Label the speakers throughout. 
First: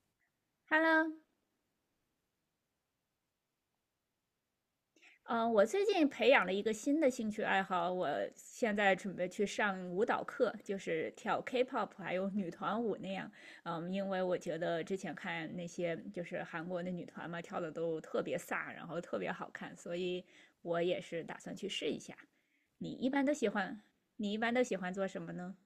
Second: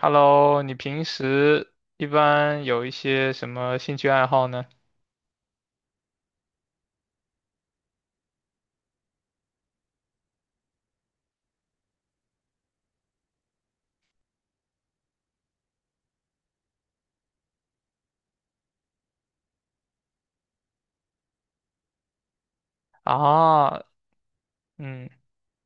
Speaker 1: Hello，你平
Speaker 2: Hello，
Speaker 1: 时一般有一些什么兴趣爱好呢？
Speaker 2: 我最近培养了一个新的兴趣爱好，我现在准备去上舞蹈课，就是跳 K-pop 还有女团舞那样。嗯，因为我觉得之前看那些就是韩国的女团嘛，跳的都特别飒，然后特别好看，所以我也是打算去试一下。你一般都喜欢，
Speaker 1: 啊，
Speaker 2: 你一般都喜欢做
Speaker 1: 嗯，
Speaker 2: 什么呢？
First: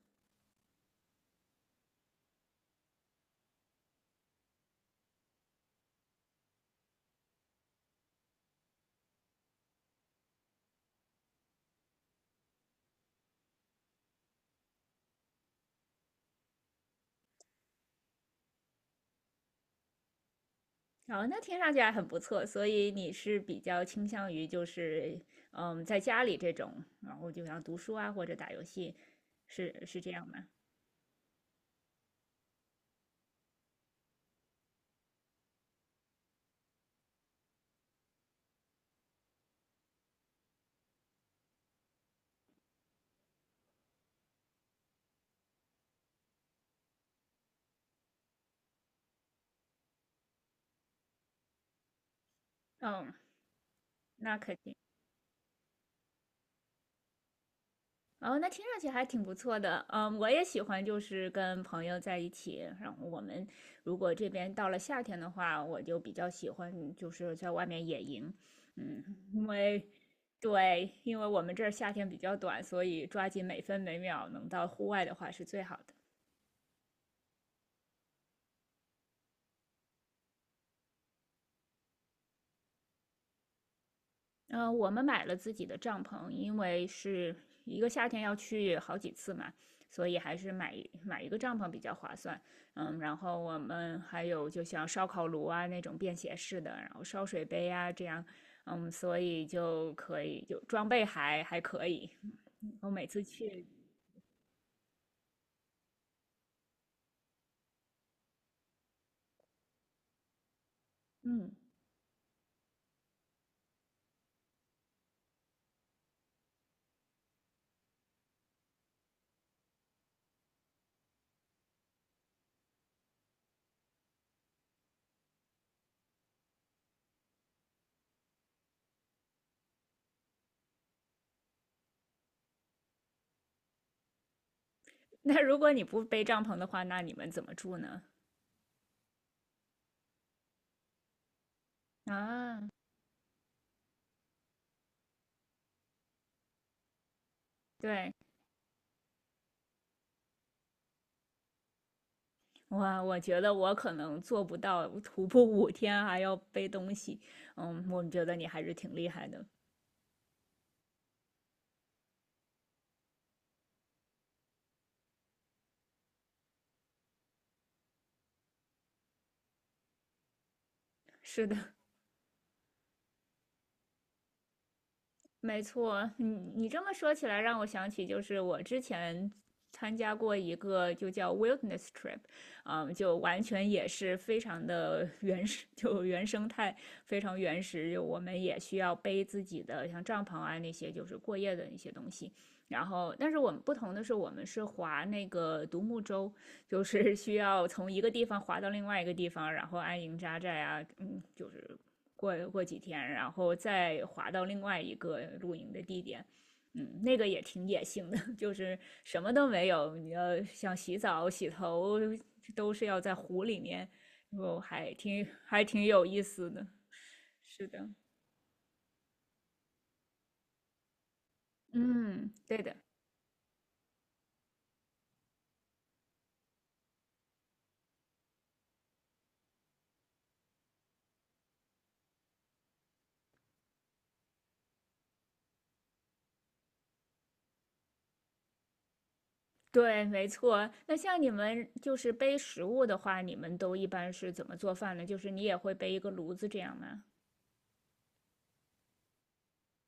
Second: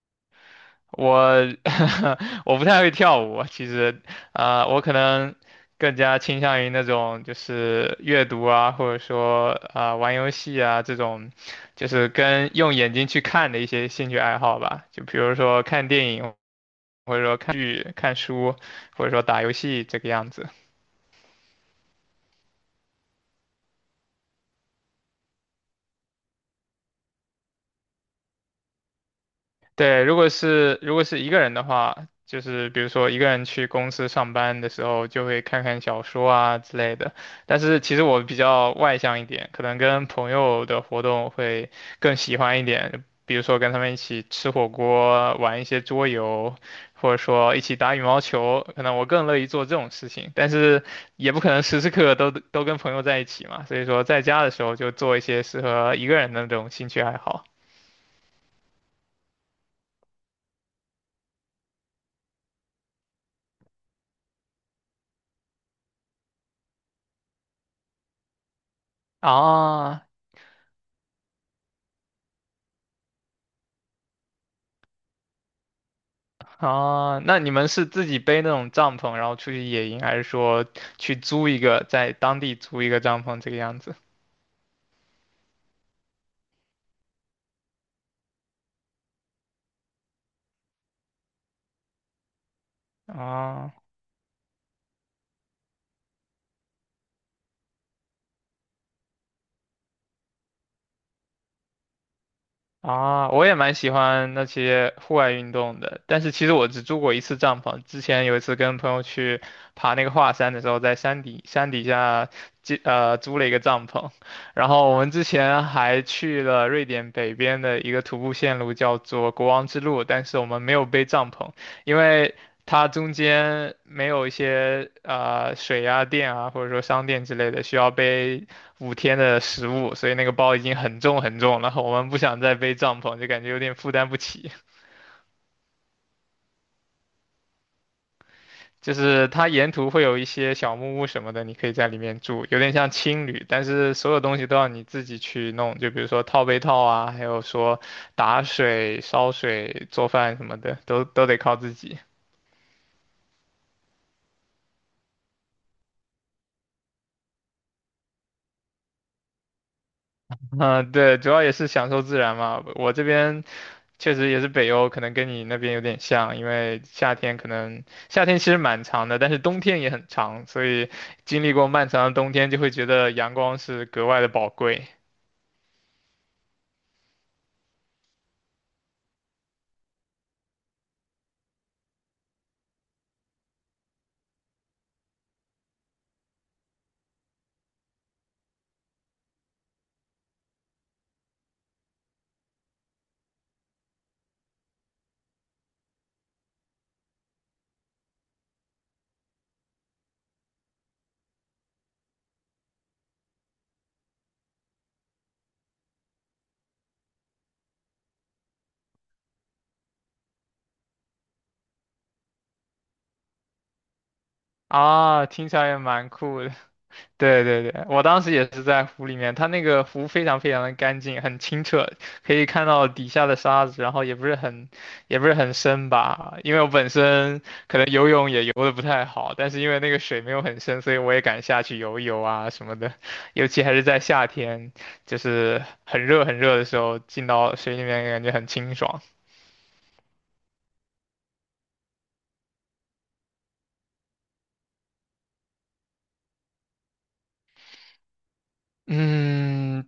Speaker 1: 我 我不太会跳舞，其实，我可能更加倾向于那种就是阅读啊，或者说玩游戏啊这种，就是跟用眼睛去看的一些兴趣爱好吧，就比如说看电影，或者说看剧、看书，或者说打游戏这个样子。
Speaker 2: 哦，那听上去还很不错，所以你是比较倾向于就是，嗯，在家里这种，然后就像读书啊或者打游戏，是
Speaker 1: 对，
Speaker 2: 这
Speaker 1: 如
Speaker 2: 样
Speaker 1: 果
Speaker 2: 吗？
Speaker 1: 是如果是一个人的话，就是比如说一个人去公司上班的时候，就会看看小说啊之类的。但是其实我比较外向一点，可能跟朋友的活动会更喜欢一点，比如说跟他们一起吃火锅、玩一些桌游，或者说一起打羽毛球，可能我更乐意做这种事情。但是也不可能时时刻刻都跟朋友
Speaker 2: 嗯，
Speaker 1: 在一起嘛，所以说在
Speaker 2: 那
Speaker 1: 家的
Speaker 2: 肯
Speaker 1: 时候
Speaker 2: 定。
Speaker 1: 就做一些适合一个人的那种兴趣爱好。
Speaker 2: 哦，那听上去还挺不错的。嗯，我也喜欢就是跟朋友在一起，然后我们如果这边到了夏天的话，我就比较喜欢就是在外面野营，嗯，因为。
Speaker 1: 啊，
Speaker 2: 对，因为我们这儿夏天比较短，所以抓紧每分每秒能到户外的话是最好的。
Speaker 1: 啊，那你们是自己背那种帐篷，然后出去野营，还是说去租一个，在当地租一个帐篷这个样子？
Speaker 2: 嗯，我们买了自己的帐篷，因为是一个夏天要去好几次嘛，所以还是买一个帐篷比较划算。嗯，然后我
Speaker 1: 啊，
Speaker 2: 们还有就像烧烤炉啊那种便携式的，然后烧水杯啊这样，嗯，所以就可以就装备还可以。我每次
Speaker 1: 啊，我也
Speaker 2: 去，
Speaker 1: 蛮喜欢那些户外运动的，但是其实我只住过一次帐篷。之前有一次跟朋友去爬那个华山的时候，在山底
Speaker 2: 嗯，
Speaker 1: 山底下租了一个帐篷，然后我们之前还去了瑞典北边的一个徒步线路，叫做国王之路，但是我们没有背帐篷，因为它中间没有一些水啊、电啊，或者说商店之类的需要背五天的食物，所以那个包已经很重很重了。我们不想再背帐篷，就感觉有点负担不起。
Speaker 2: 那如果你不背帐篷的话，那你们怎么住呢？
Speaker 1: 就是它沿途会有一些小木屋什么的，你可以在里面住，有
Speaker 2: 啊，
Speaker 1: 点像青旅，但是所有东西都要你自己去弄，就比如说套被套啊，还有说
Speaker 2: 对。
Speaker 1: 打水、烧水、做饭什么的，都得靠自己。
Speaker 2: 我我觉得我可能做不到徒步五天还要背东西，嗯，我觉得你还是挺厉害的。
Speaker 1: 嗯，对，主要也是享受自然嘛。我这边确实也是北欧，可能跟你那边有点像，因为夏天其实蛮长的，但是冬天也很长，所以经
Speaker 2: 是
Speaker 1: 历过
Speaker 2: 的，
Speaker 1: 漫长的冬天，就会觉得阳光是格外的宝贵
Speaker 2: 没错，你这么说起来，让我想起就是我之前参加过一个就叫 wilderness trip，嗯，就完全也是非常的 原始，就原生态，非常原始。就我们也需要背自己的像帐篷啊那些，就是过夜的一些东西。然后，但是我们不同的是，我们是划那个独木舟，就是需要从一个地方划到另外一个地方，然后安营扎寨啊，嗯，就是过几天，然后再滑到另外一个露营的地点。嗯，那个也挺野性的，就是什么都没有，你要想洗澡、洗头，都是要在湖里面，我还挺
Speaker 1: 啊。听起
Speaker 2: 还
Speaker 1: 来也
Speaker 2: 挺有
Speaker 1: 蛮
Speaker 2: 意
Speaker 1: 酷
Speaker 2: 思
Speaker 1: 的。
Speaker 2: 的。
Speaker 1: 对对
Speaker 2: 是
Speaker 1: 对，
Speaker 2: 的，
Speaker 1: 我当时也是在湖里面，它那个湖非常非常的干净，很清澈，
Speaker 2: 嗯，
Speaker 1: 可以
Speaker 2: 对
Speaker 1: 看
Speaker 2: 的，
Speaker 1: 到底下的沙子，也不是很深吧，因为我本身可能游泳也游的不太好，但是因为那个水没有很深，所以我也敢下去游一游啊什么的，尤其还是在夏天，就是很热很热的时候，进到水里面感觉很清爽。
Speaker 2: 对，没错。那像你们就是背食物的话，你们都一般是怎么做饭呢？就是你也会背一个炉子这样吗？
Speaker 1: 嗯，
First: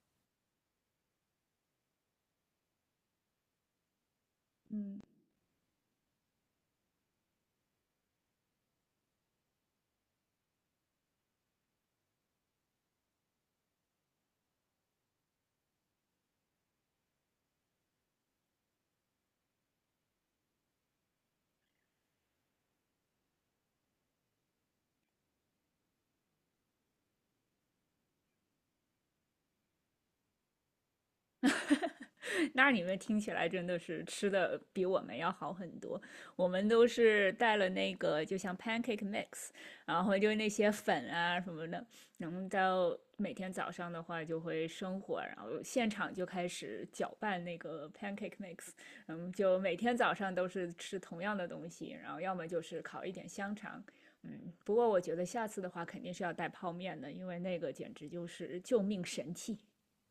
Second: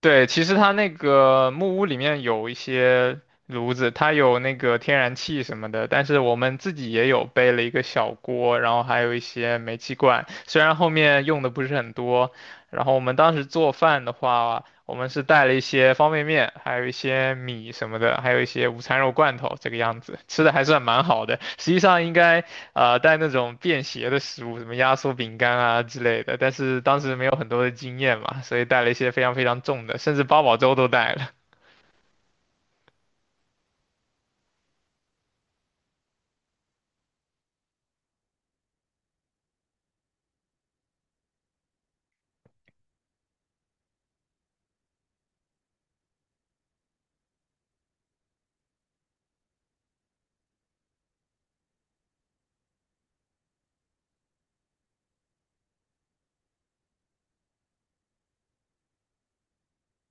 Speaker 1: 对，其实它那个木屋里面有一些炉子，它有那个天然气什么的，但是我们自己也有背了一个小锅，然后还有一些煤气罐，虽然后面用的不是很多。然后我们当时做饭的话，我们是带了一些方便面，还有一些米什么的，还有一些午餐肉罐头，这个样子，吃的还算蛮好的。实际上应该带那种便携的食物，什么压缩饼干啊之类的。但是当时没有很多的经验嘛，所以带了一些非常非常重的，甚至八宝粥都带了。
Speaker 2: 那你们听起来真的是吃的比我们要好很多。我们都是带了那个，就像 pancake mix，然后就那些粉啊什么的，然后到每天早上的话就会生火，然后现场就开始搅拌那个 pancake mix，嗯，就每天早上都是吃同样的东西，然后要么就是烤一点香肠，嗯，不过我觉得下次的话肯定是要带泡面的，因为那个简直就是救命神器。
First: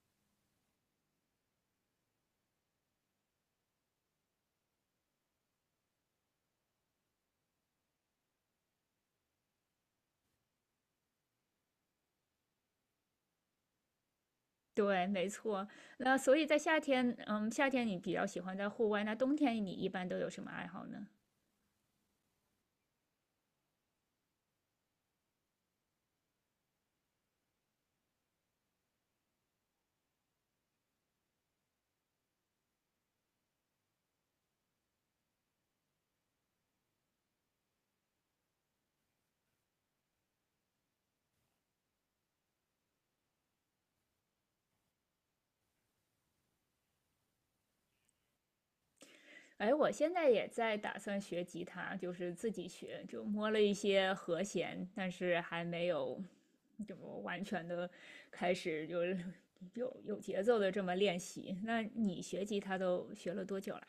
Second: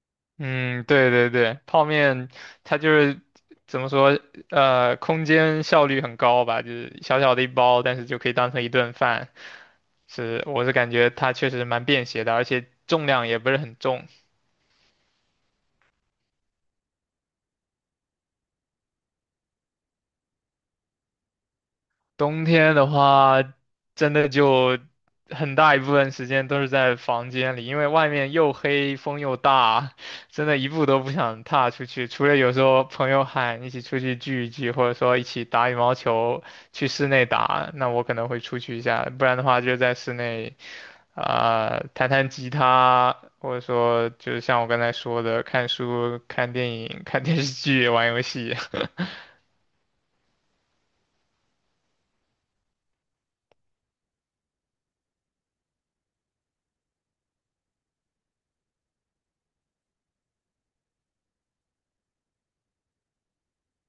Speaker 1: 嗯，对对对，泡面它就是怎么说，空间效率很高吧，就是小小的一包，但是就可以当成一顿饭。是，我是感觉它确实蛮便携的，而且重量也不是很重。
Speaker 2: 对，没错。那所以在夏天，嗯，夏天你比较喜欢在户外，那冬天你一般都有什么爱好呢？
Speaker 1: 冬天的话，真的就很大一部分时间都是在房间里，因为外面又黑，风又大，真的一步都不想踏出去。除了有时候朋友喊一起出去聚一聚，或者说一起打羽毛球，去室内打，那我可能会出去一下，不然的话就在室内，弹弹吉他，或者说就是像我刚才说的，看书、看电影、看电视剧、玩游戏。
Speaker 2: 哎，我现在也在打算学吉他，就是自己学，就摸了一些和弦，但是还没有就完全的开始就是有节奏的这么练习。那你学吉他都学了多久了？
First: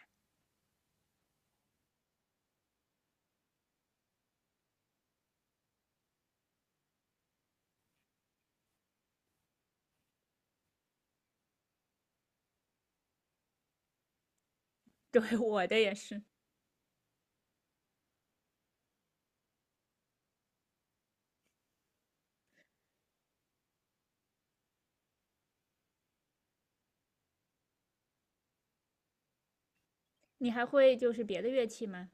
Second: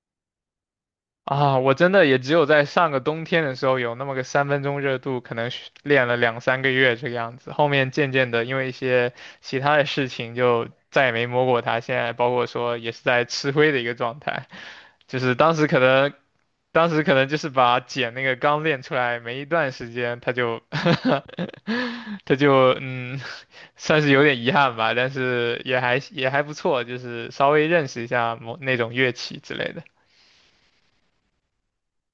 Speaker 1: 啊，我真的也只有在上个冬天的时候有那么个三分钟热度，可能是练了两三个月这个样子。后面渐渐的，因为一些其他的事情，就再也没摸过它。现在包括说也是在吃灰的一个状态，就是
Speaker 2: 对，
Speaker 1: 当
Speaker 2: 我
Speaker 1: 时可
Speaker 2: 的也
Speaker 1: 能，
Speaker 2: 是。
Speaker 1: 当时可能就是把茧那个刚练出来没一段时间，它就算是有点遗憾吧，但是也还不错，就是稍微认识一下某那种乐器之类的。
Speaker 2: 你还会就是别的乐器吗？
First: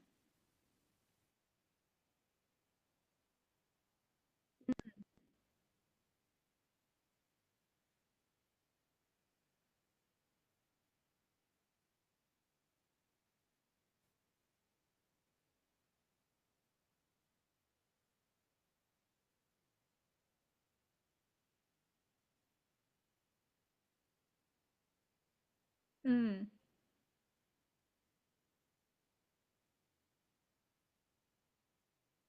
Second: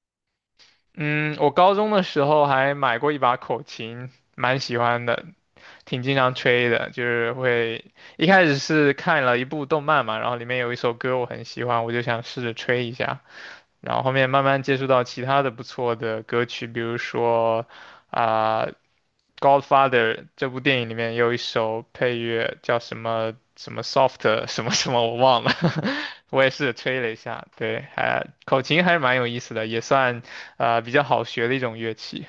Speaker 1: 嗯，我高中的时候还买过一把口琴，蛮喜欢的，挺经常吹的。就是会一开始是看了一部动漫嘛，然后里面有一首歌我很喜欢，我就想试着吹一下。然后后面慢慢接触到其他的不错的歌曲，比如说啊，Godfather》这部电影里面有一首配乐叫什么什么 Soft 什么什么，我忘了，我
Speaker 2: 嗯，
Speaker 1: 也是吹了一下，对，还口琴还是蛮有意思的，也算啊比较好学的一种乐器。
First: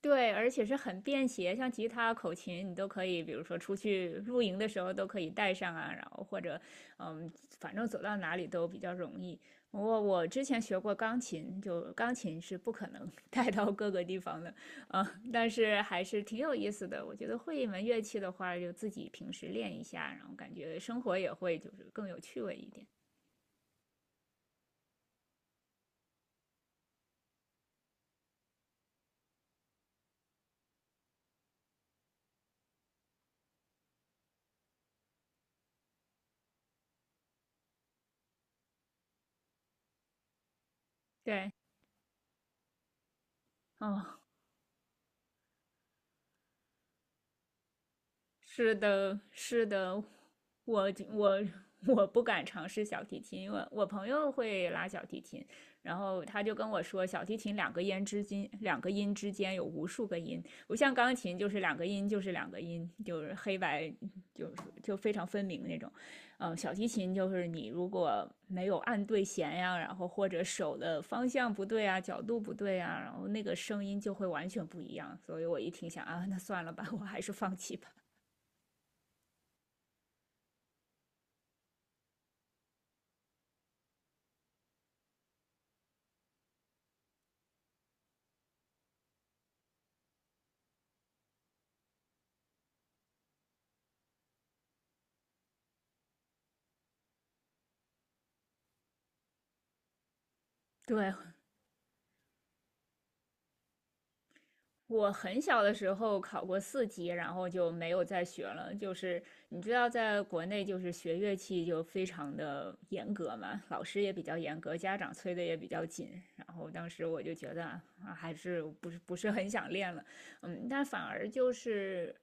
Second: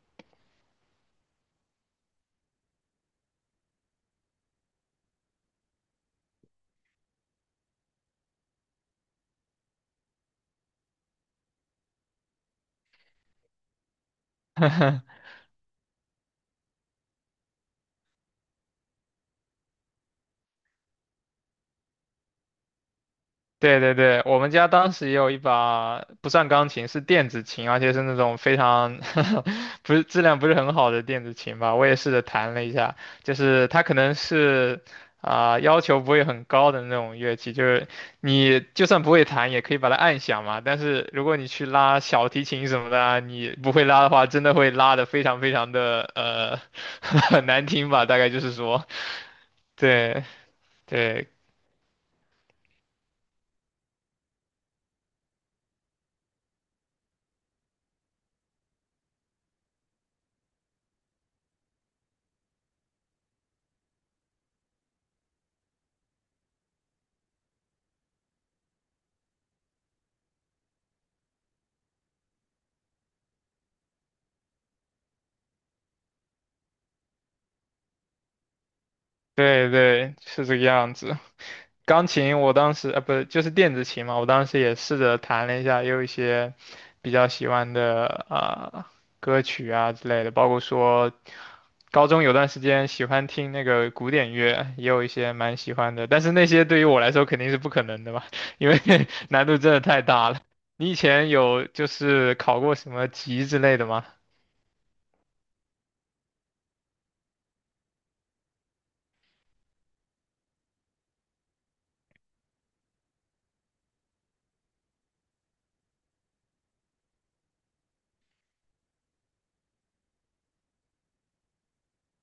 Speaker 2: 对，而且是很便携，像吉他、口琴，你都可以，比如说出去露营的时候都可以带上啊，然后或者，嗯，反正走到哪里都比较容易。我之前学过钢琴，就钢琴是不可能 带到各个地方的，啊，但是还是挺有意思的。我觉得会一门乐器的话，就自己平时练一下，然后感觉生活也会就是更有趣味一点。
Speaker 1: 对对对，我们家当时也有一把不算钢琴，是电子琴，而且是那种非常 不是质量不是很好的电子琴吧。我也试着弹了一下，就是它可能是要求不会很高的那种乐器，就是你就算不会弹也可以把它按响嘛。但是如果你
Speaker 2: 对，
Speaker 1: 去拉小提琴什么的啊你不会拉
Speaker 2: 嗯。
Speaker 1: 的话，真的会拉的非常非常的很难听吧，大概就是
Speaker 2: 是
Speaker 1: 说，
Speaker 2: 的，是的，
Speaker 1: 对
Speaker 2: 我
Speaker 1: 对
Speaker 2: 我我不敢尝试小提琴，因为我朋友会拉小提琴，然后他就跟我说，小提琴两个音之间，两个音之间有无数个音，不像钢琴就是两个音就是两个音，就是黑白就是就非常分明那种，嗯，小提琴就是你如果没有按对弦呀，然后或者手的方向不对啊，角度不对啊，然后那个声音就会完全不一样，所以我一听想啊，那算了吧，我还是放弃吧。
Speaker 1: 对对，是这个样子。钢琴我当时啊，不是就是电子琴嘛，我当时也试着弹了一下，也有一些比较喜欢的歌曲啊之类的，包括说高中有段时间喜欢听那个古典乐，也有一些蛮喜欢的，但是那些对于我来说肯定是不可能的嘛，因为难度真的太大了。你以
Speaker 2: 对，
Speaker 1: 前有就是考过什么级之类的吗？
Speaker 2: 我很小的时候考过四级，然后就没有再学了。就是你知道，在国内就是学乐器就非常的严格嘛，老师也比较严格，家长催的也比较紧。然后当时我就觉得啊，还是不是很想练了，嗯，但反而就是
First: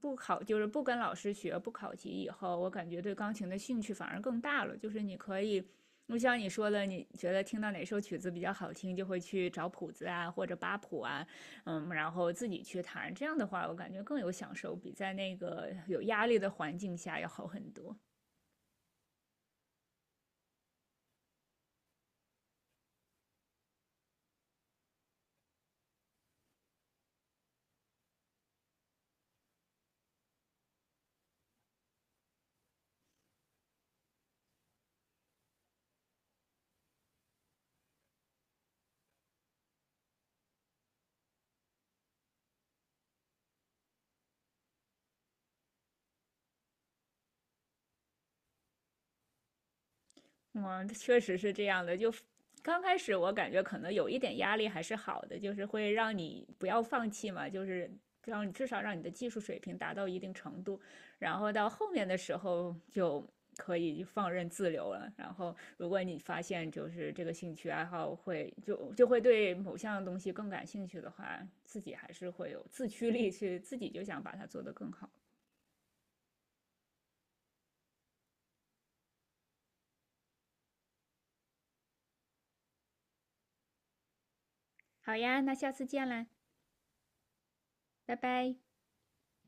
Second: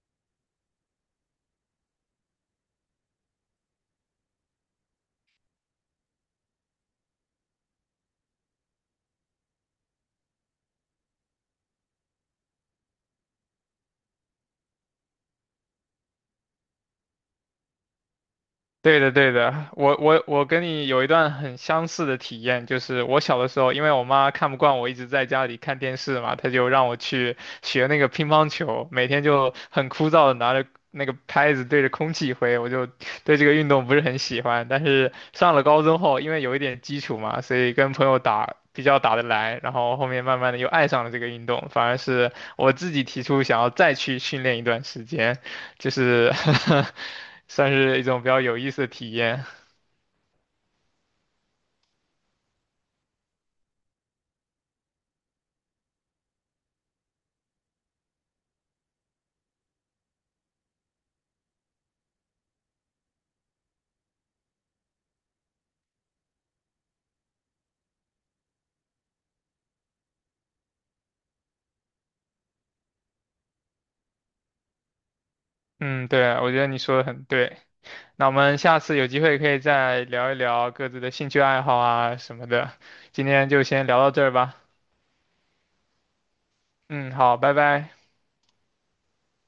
Speaker 2: 不考，就是不跟老师学，不考级以后，我感觉对钢琴的兴趣反而更大了。就是你可以。就像你说的，你觉得听到哪首曲子比较好听，就会去找谱子啊，或者扒谱啊，嗯，然后自己去谈这样的话我感觉更有享受，比在那个有压力的环境下要好很多。
Speaker 1: 对的，对的，我跟你有一段很相似的体验，就是我小的时候，因为我妈看不惯我一直在家里看电视嘛，她就让我去学那个乒乓球，每天就很枯燥的拿着那个拍子对着空气挥，我就对这个运动不是很喜欢。但是上了高中后，因为有一点基础嘛，所以跟朋友打比较打得来，然后后面慢慢的又爱上了这个运动，反而是我自己提出想要再去训练一段时间。就是 算是一种比较有意思的体验。
Speaker 2: 嗯，确实是这样的。就刚开始我感觉可能有一点压力还是好的，就是会让你不要放弃嘛，就是让你至少让你的技术水平达到一定程度，然后到后面的时候就可以放任自流了。然后如果你发现就是这个兴趣爱好会就会对某项东西更感兴趣的话，自己还是会有自驱力去自己就想把它做得更好。
Speaker 1: 嗯，对，我觉得你说的很对。那我们下次有机会可以再聊一聊各自的兴趣爱好啊什么的。今天就先聊到这儿吧。
Speaker 2: 好呀，那下次见啦，
Speaker 1: 嗯，好，拜拜。
Speaker 2: 拜拜。